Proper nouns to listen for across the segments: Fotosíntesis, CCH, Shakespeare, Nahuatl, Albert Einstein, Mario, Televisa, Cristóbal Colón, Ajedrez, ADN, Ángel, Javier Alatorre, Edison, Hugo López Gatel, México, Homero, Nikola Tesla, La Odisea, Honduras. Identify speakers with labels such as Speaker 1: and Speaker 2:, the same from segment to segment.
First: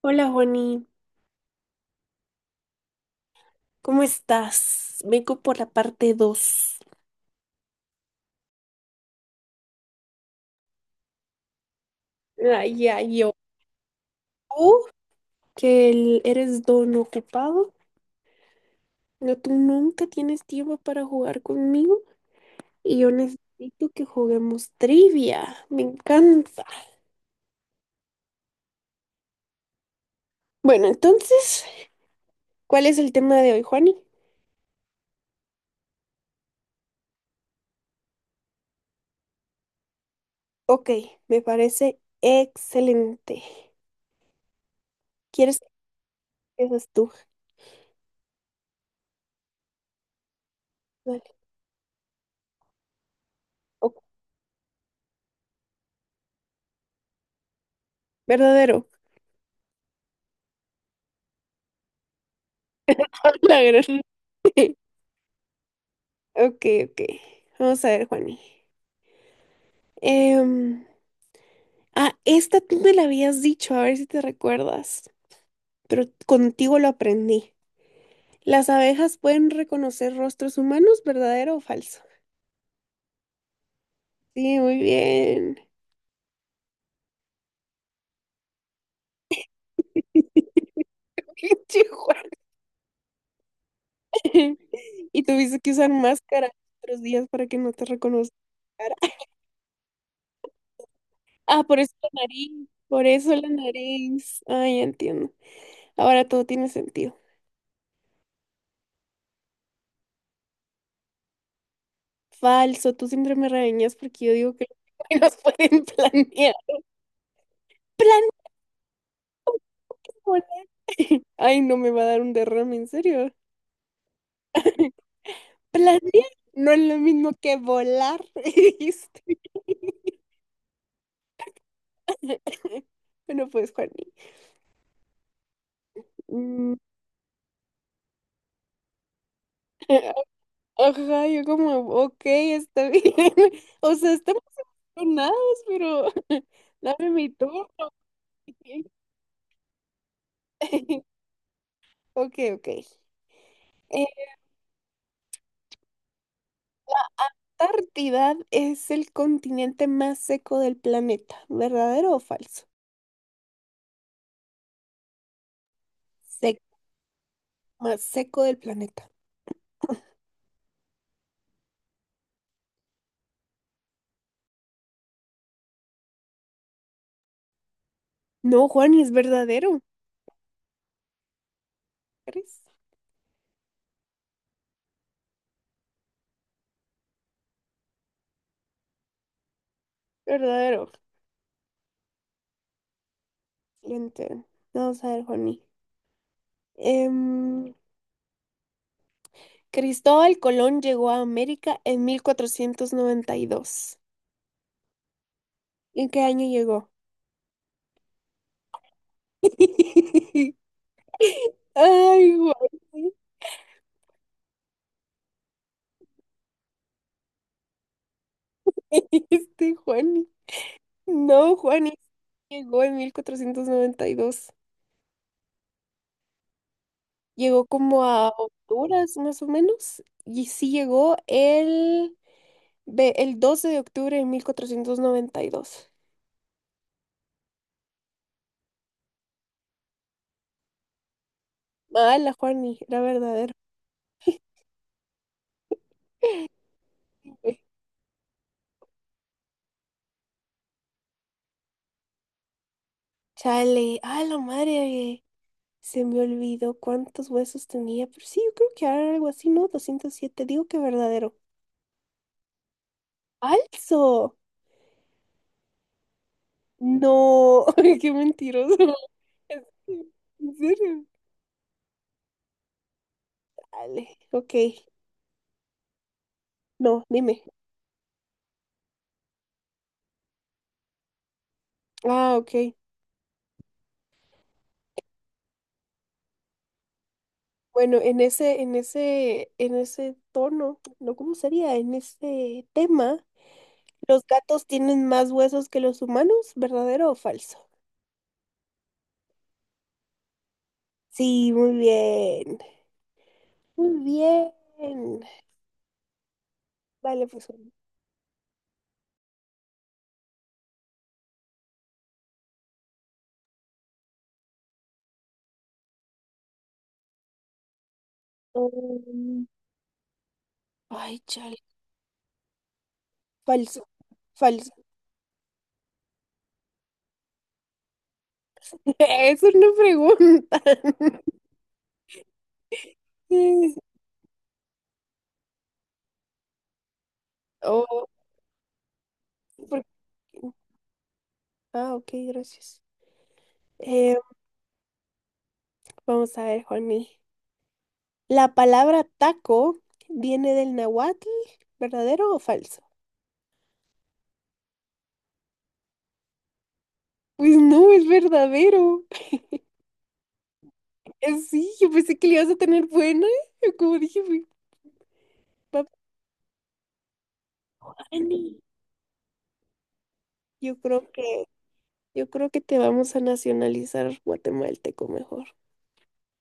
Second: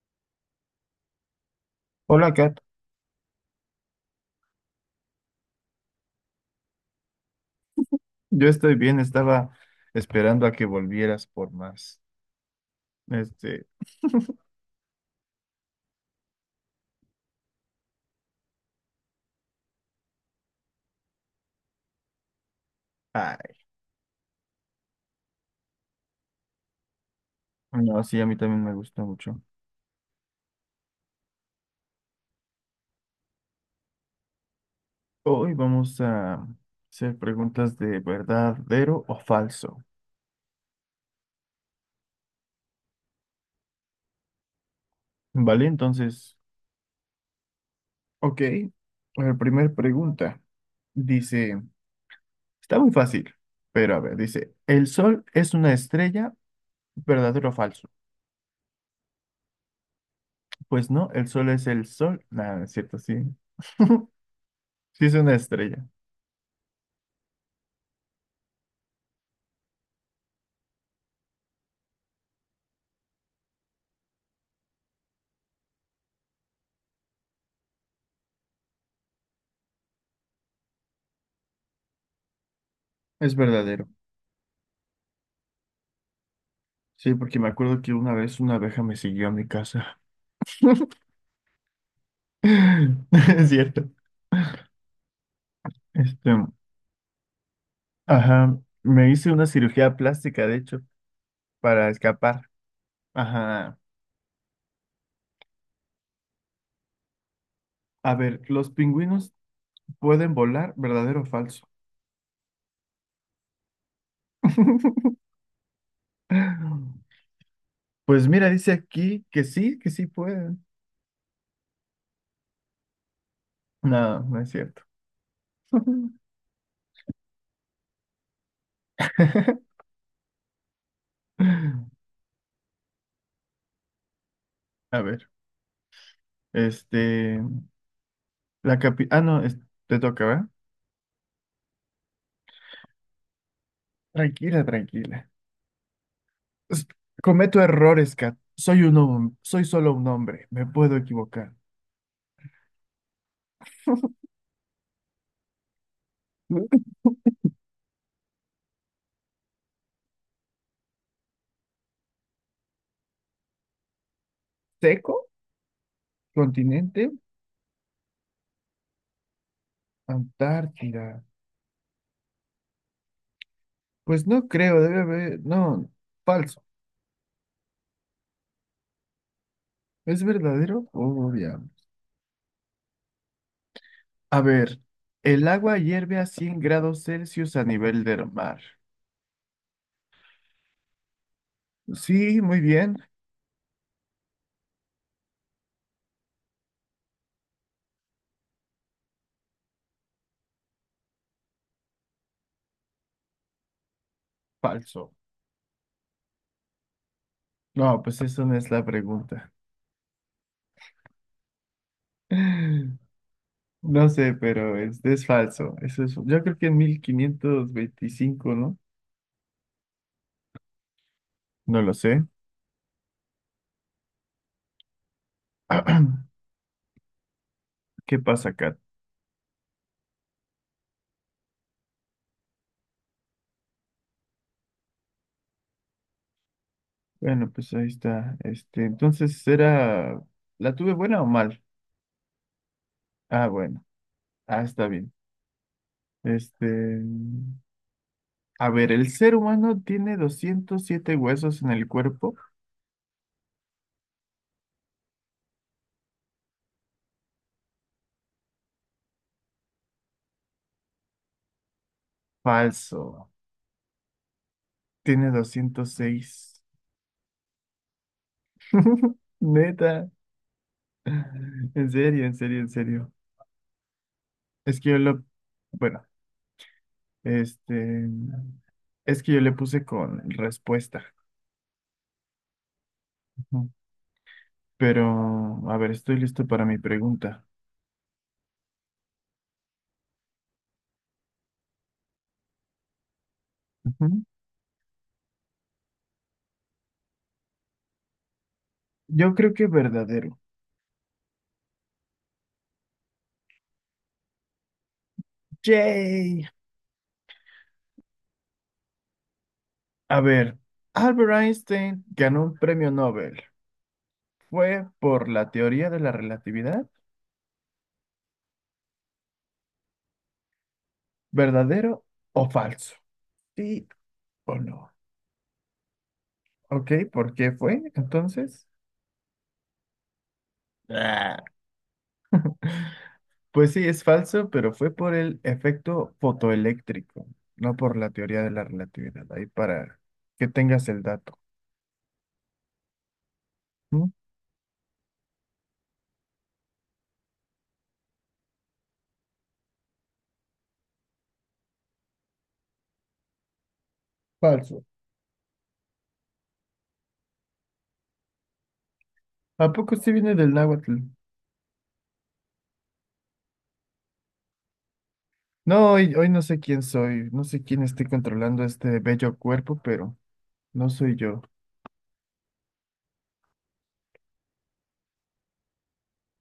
Speaker 1: Hola, Juani,
Speaker 2: Hola, Kat.
Speaker 1: ¿cómo estás? Vengo por la parte 2.
Speaker 2: Yo estoy bien, estaba esperando a que volvieras por más.
Speaker 1: Ay, ay, yo.
Speaker 2: Este,
Speaker 1: Tú, que eres don ocupado, no, tú nunca tienes tiempo para jugar conmigo y yo
Speaker 2: ay,
Speaker 1: necesito que juguemos trivia. Me encanta.
Speaker 2: no, sí, a mí también me gusta mucho.
Speaker 1: Bueno, entonces, ¿cuál es el tema de hoy, Juani?
Speaker 2: Hoy vamos a hacer preguntas de verdadero o falso.
Speaker 1: Ok, me parece excelente. ¿Quieres
Speaker 2: ¿Vale?
Speaker 1: que
Speaker 2: Entonces,
Speaker 1: empieces tú?
Speaker 2: ok. La primera pregunta
Speaker 1: Dale.
Speaker 2: dice, está muy fácil, pero
Speaker 1: Ok.
Speaker 2: a ver, dice, ¿el sol es una estrella? ¿Verdadero o falso?
Speaker 1: Verdadero.
Speaker 2: Pues no, el sol es el sol. Nada, no es cierto, sí.
Speaker 1: La gran-
Speaker 2: Sí es una estrella.
Speaker 1: Ok, ok. Vamos a ver, Juani. Em, ah, esta tú me la habías dicho, a ver si te recuerdas, pero contigo lo aprendí. Las abejas pueden reconocer rostros humanos, ¿verdadero o falso?
Speaker 2: Es verdadero.
Speaker 1: Sí, muy bien.
Speaker 2: Sí, porque me acuerdo que una vez una abeja me siguió a mi casa.
Speaker 1: Chihuahua.
Speaker 2: Es cierto.
Speaker 1: Y tuviste que usar
Speaker 2: Este,
Speaker 1: máscara otros días para que no te reconozcan.
Speaker 2: ajá,
Speaker 1: La cara.
Speaker 2: me hice una cirugía plástica, de hecho,
Speaker 1: Ah, por
Speaker 2: para
Speaker 1: eso la
Speaker 2: escapar.
Speaker 1: nariz, por eso la
Speaker 2: Ajá.
Speaker 1: nariz. Ay, ya entiendo. Ahora todo tiene sentido.
Speaker 2: A ver, ¿los pingüinos pueden volar, verdadero o falso?
Speaker 1: Falso, tú siempre me regañas porque yo digo que los pueden planear. Plan
Speaker 2: Pues mira, dice aquí que sí pueden.
Speaker 1: Ay, no me va a dar un derrame, en serio.
Speaker 2: No, no es cierto.
Speaker 1: Planear no es lo mismo que volar, dijiste. Bueno, pues, Juani.
Speaker 2: A ver,
Speaker 1: Mm.
Speaker 2: este, Ah, no, te toca, ¿verdad?
Speaker 1: Ajá, yo como, ok, está bien. O sea, estamos
Speaker 2: Tranquila, tranquila.
Speaker 1: emocionados, pero
Speaker 2: Es-
Speaker 1: dame mi
Speaker 2: Cometo
Speaker 1: turno.
Speaker 2: errores, Kat. Soy solo un hombre. Me puedo equivocar.
Speaker 1: Ok, ok. Antártida es el continente más seco del planeta. ¿Verdadero o falso?
Speaker 2: ¿Seco?
Speaker 1: Sec-
Speaker 2: ¿Continente?
Speaker 1: más seco del planeta.
Speaker 2: Antártida. Pues no creo, debe haber. No, falso.
Speaker 1: No, Juan, es verdadero.
Speaker 2: ¿Es verdadero? Obvio.
Speaker 1: ¿Crees?
Speaker 2: A ver, el agua hierve a 100 grados Celsius a nivel del mar.
Speaker 1: Verdadero.
Speaker 2: Sí, muy bien.
Speaker 1: Siguiente. Vamos a ver, Juaní. Em, Cristóbal Colón llegó a América en 1492.
Speaker 2: Falso.
Speaker 1: ¿En qué año llegó?
Speaker 2: No, pues eso no es la pregunta.
Speaker 1: Ay, Juani.
Speaker 2: No sé, pero es falso. Eso es, yo creo que en 1525, ¿no?
Speaker 1: Este Juani. No,
Speaker 2: No
Speaker 1: Juani
Speaker 2: lo sé.
Speaker 1: llegó en 1492. Llegó como
Speaker 2: ¿Qué
Speaker 1: a
Speaker 2: pasa, Kat?
Speaker 1: Honduras, más o menos. Y sí llegó el 12 de octubre de 1492.
Speaker 2: Bueno, pues ahí está. Entonces era, ¿la tuve buena o mal?
Speaker 1: Mala, Juani. Era
Speaker 2: Ah,
Speaker 1: verdadero.
Speaker 2: bueno. Ah, está bien. Este, a ver, el ser humano tiene 207 huesos en el cuerpo.
Speaker 1: Chale, ay, la madre, se me olvidó cuántos huesos tenía, pero sí, yo creo que era algo así, ¿no? 207. Digo que verdadero.
Speaker 2: Falso.
Speaker 1: ¡Falso!
Speaker 2: Tiene 206.
Speaker 1: No, qué mentiroso.
Speaker 2: Neta.
Speaker 1: ¿En serio?
Speaker 2: En serio, en serio, en serio.
Speaker 1: Dale, ok.
Speaker 2: Es que yo lo, bueno,
Speaker 1: No, dime.
Speaker 2: este, es que yo le puse con respuesta.
Speaker 1: Ah, ok.
Speaker 2: Ujú. Pero, a ver, estoy listo para mi pregunta.
Speaker 1: Bueno, en ese tono, no, ¿cómo sería? En ese tema,
Speaker 2: Ujú.
Speaker 1: ¿los gatos tienen más huesos que los humanos? ¿Verdadero o falso?
Speaker 2: Yo creo que verdadero.
Speaker 1: Sí, muy bien. Muy bien.
Speaker 2: Yay.
Speaker 1: Dale, pues.
Speaker 2: A ver, Albert Einstein ganó un premio Nobel. ¿Fue por la teoría de la relatividad?
Speaker 1: um, ay, chale.
Speaker 2: ¿Verdadero o falso?
Speaker 1: Falso.
Speaker 2: Sí o
Speaker 1: Falso.
Speaker 2: no. Ok, ¿por qué fue entonces?
Speaker 1: Eso es una pregunta.
Speaker 2: Ah, pues
Speaker 1: Eh,
Speaker 2: sí, es falso, pero fue por el efecto fotoeléctrico, no por
Speaker 1: Oh,
Speaker 2: la teoría de la relatividad. Ahí
Speaker 1: ¿por
Speaker 2: para que tengas el dato.
Speaker 1: Ah, ok, gracias.
Speaker 2: ¿Mm?
Speaker 1: Eh, vamos a ver, Juani. La palabra taco viene del nahuatl, ¿verdadero o falso?
Speaker 2: Falso.
Speaker 1: Pues no, es verdadero.
Speaker 2: ¿A poco sí viene del náhuatl?
Speaker 1: Sí, yo pensé que le ibas a tener buena. Yo Como dije, "Uy, papá,
Speaker 2: No, hoy no sé quién soy, no sé quién esté
Speaker 1: Ani".
Speaker 2: controlando este bello cuerpo, pero
Speaker 1: Yo
Speaker 2: no
Speaker 1: creo
Speaker 2: soy yo.
Speaker 1: que, yo creo que te vamos a nacionalizar guatemalteco mejor.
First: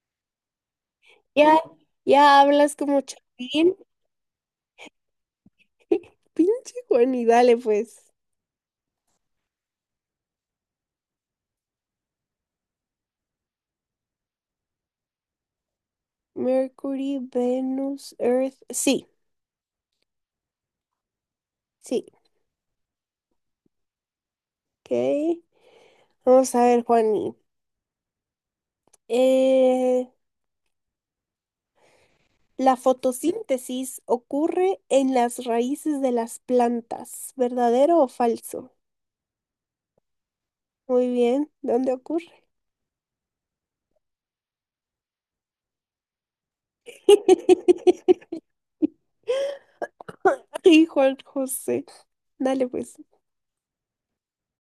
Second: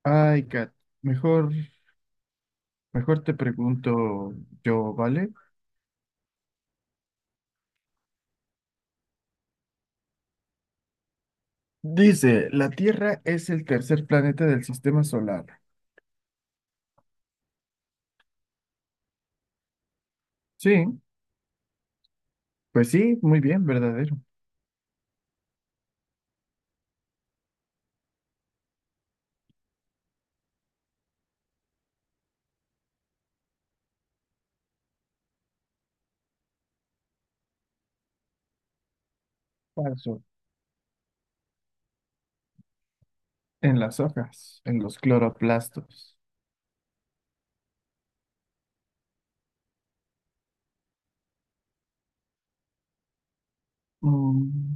Speaker 2: Ay, Kat, mejor,
Speaker 1: Ya, ya hablas como
Speaker 2: mejor te
Speaker 1: Chapín.
Speaker 2: pregunto yo, ¿vale?
Speaker 1: Pinche Juan, y dale pues.
Speaker 2: Dice, la Tierra es el tercer planeta del sistema solar.
Speaker 1: Mercury, Venus, Earth. Sí,
Speaker 2: Sí,
Speaker 1: sí.
Speaker 2: pues sí, muy bien, verdadero.
Speaker 1: Ok. Vamos a ver, Juani. Eh, la fotosíntesis ocurre en las raíces de las plantas. ¿Verdadero o falso?
Speaker 2: Falso.
Speaker 1: Muy bien. ¿Dónde ocurre?
Speaker 2: En las hojas, en los cloroplastos.
Speaker 1: Ay, Juan José. Dale pues.
Speaker 2: Mm,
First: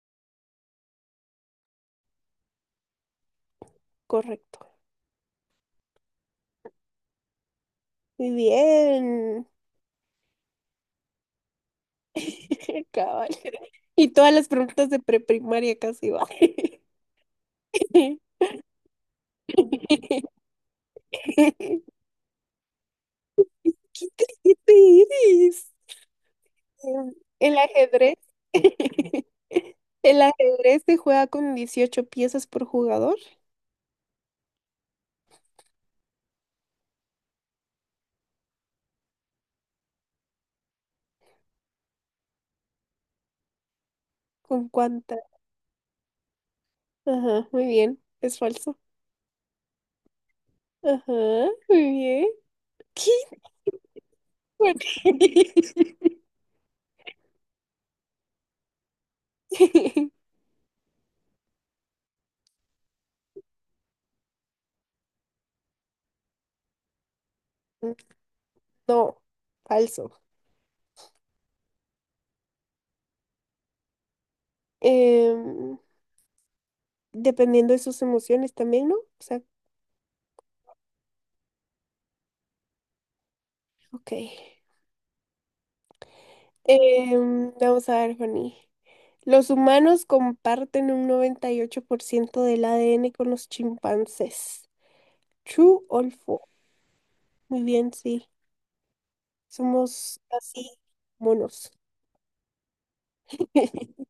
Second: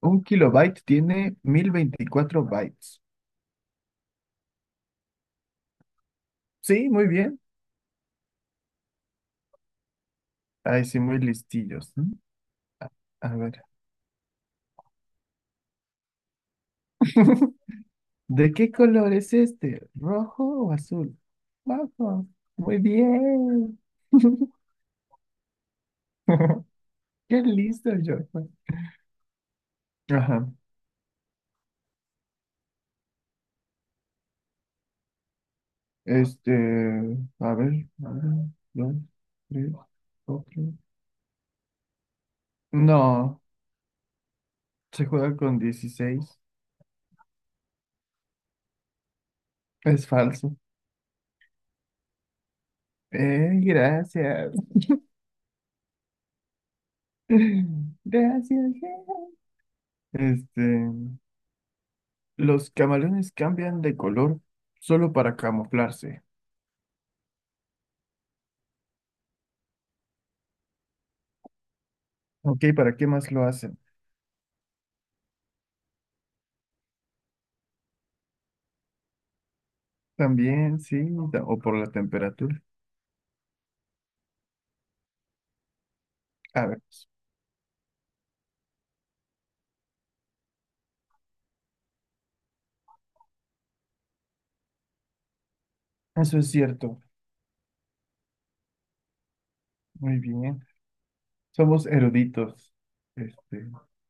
Speaker 2: un kilobyte tiene 1024 bytes.
Speaker 1: Correcto.
Speaker 2: Sí, muy bien.
Speaker 1: Muy bien.
Speaker 2: Ay, sí, muy listillos, ¿no?
Speaker 1: Cabal.
Speaker 2: A ver.
Speaker 1: Y todas las preguntas de preprimaria casi va. ¿Qué
Speaker 2: ¿De qué color es este? ¿Rojo o azul? Rojo. Muy bien.
Speaker 1: inteligente eres? Em,
Speaker 2: Qué
Speaker 1: El
Speaker 2: listo,
Speaker 1: ajedrez.
Speaker 2: yo.
Speaker 1: El
Speaker 2: Ajá.
Speaker 1: ajedrez se juega con 18 piezas por jugador.
Speaker 2: Este, a ver, uno, dos, tres, cuatro. No,
Speaker 1: ¿Con
Speaker 2: se
Speaker 1: cuántas?
Speaker 2: juega con 16.
Speaker 1: Ajá, muy bien. Es falso.
Speaker 2: Es falso.
Speaker 1: Ajá, muy bien. ¿Qué?
Speaker 2: Gracias.
Speaker 1: ¿Por qué?
Speaker 2: Gracias. Este, los camaleones cambian de color solo para camuflarse.
Speaker 1: No, falso.
Speaker 2: Ok, ¿para qué más lo hacen?
Speaker 1: Em, dependiendo de sus emociones también, ¿no? O sea,
Speaker 2: También, sí, o por la temperatura.
Speaker 1: ok.
Speaker 2: A ver,
Speaker 1: Vamos a ver, Fanny. Los humanos comparten un 98% del ADN con los chimpancés. True or
Speaker 2: eso
Speaker 1: false.
Speaker 2: es cierto.
Speaker 1: Muy bien, sí.
Speaker 2: Muy
Speaker 1: Somos
Speaker 2: bien.
Speaker 1: así monos.
Speaker 2: Somos eruditos. Este,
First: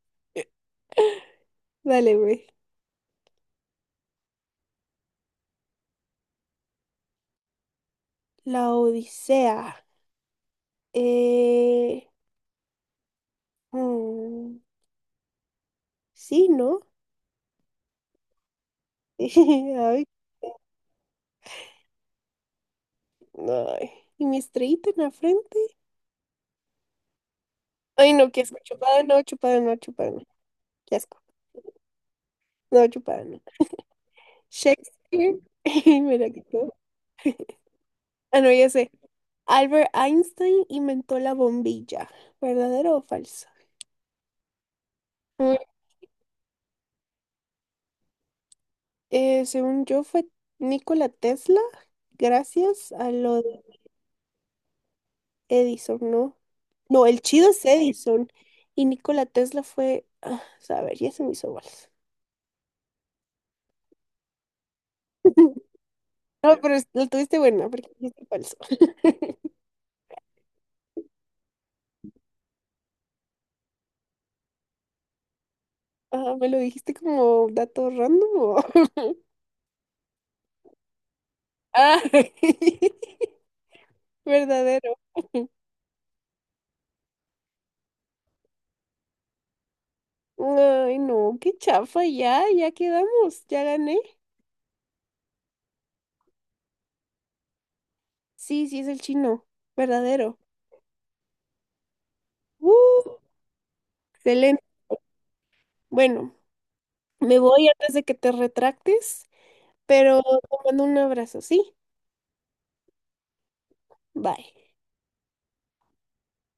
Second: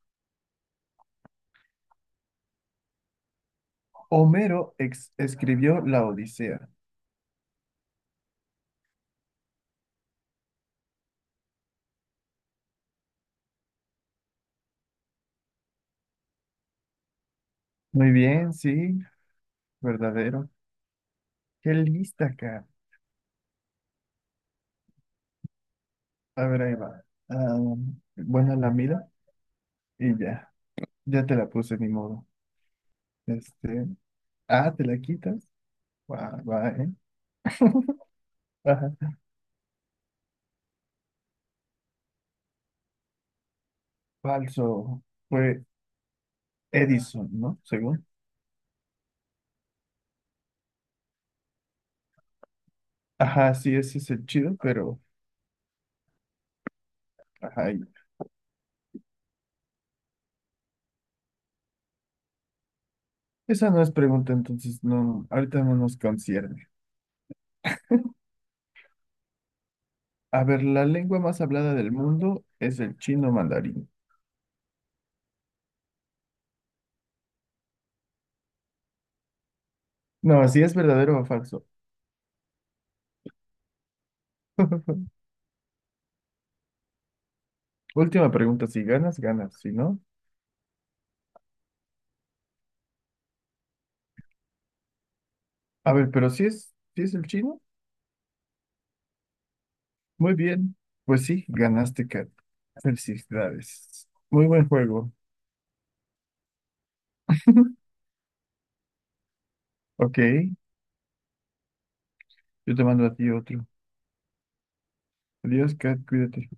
Speaker 1: Dale, güey.
Speaker 2: Homero escribió la Odisea.
Speaker 1: La Odisea. Eh, mm, sí, ¿no?
Speaker 2: Muy bien, sí, verdadero. Qué lista acá.
Speaker 1: Ay, ay. ¿Y mi estrellita en la frente?
Speaker 2: A ver, ahí va. Ah,
Speaker 1: Ay, no, qué asco.
Speaker 2: buena la
Speaker 1: Chupada,
Speaker 2: mira
Speaker 1: no, chupada, no, chupada,
Speaker 2: y
Speaker 1: no.
Speaker 2: ya.
Speaker 1: Qué asco.
Speaker 2: Ya te la puse, ni modo.
Speaker 1: No, chupada, no.
Speaker 2: Este, ah, ¿te la
Speaker 1: Shakespeare.
Speaker 2: quitas?
Speaker 1: Mira que
Speaker 2: Va, va,
Speaker 1: todo.
Speaker 2: ¿eh?
Speaker 1: Ah, no, ya sé.
Speaker 2: Ajá.
Speaker 1: Albert Einstein inventó la bombilla. ¿Verdadero o falso?
Speaker 2: Falso.
Speaker 1: Mm,
Speaker 2: Fue Edison, ¿no? Según.
Speaker 1: según yo fue Nikola Tesla, gracias a lo
Speaker 2: Ajá, sí,
Speaker 1: de
Speaker 2: ese es el chido, pero...
Speaker 1: Edison, ¿no? No, el chido es
Speaker 2: Ajá,
Speaker 1: Edison. Y Nikola Tesla fue, ah, a ver, ya se me hizo bolas.
Speaker 2: esa no es pregunta, entonces no, ahorita no nos
Speaker 1: No,
Speaker 2: concierne.
Speaker 1: pero lo tuviste buena porque dijiste falso.
Speaker 2: A ver, la lengua más hablada del mundo es el chino mandarín.
Speaker 1: Ah, ¿me lo dijiste como dato random o?
Speaker 2: No, si es verdadero o falso.
Speaker 1: Ah, verdadero.
Speaker 2: Última pregunta, si ganas, ganas, si no.
Speaker 1: Ay, no, qué chafa, ya, ya quedamos, ya gané.
Speaker 2: A ver, pero si es el chino,
Speaker 1: Sí, sí es el chino,
Speaker 2: muy
Speaker 1: verdadero.
Speaker 2: bien. Pues sí, ganaste, Kat.
Speaker 1: ¡Uh!
Speaker 2: Felicidades. Muy
Speaker 1: Excelente.
Speaker 2: buen juego.
Speaker 1: Bueno, me voy antes de que te retractes,
Speaker 2: Ok,
Speaker 1: pero te mando un abrazo, ¿sí?
Speaker 2: yo te mando a ti otro.
Speaker 1: Bye.
Speaker 2: Adiós, Kat, cuídate.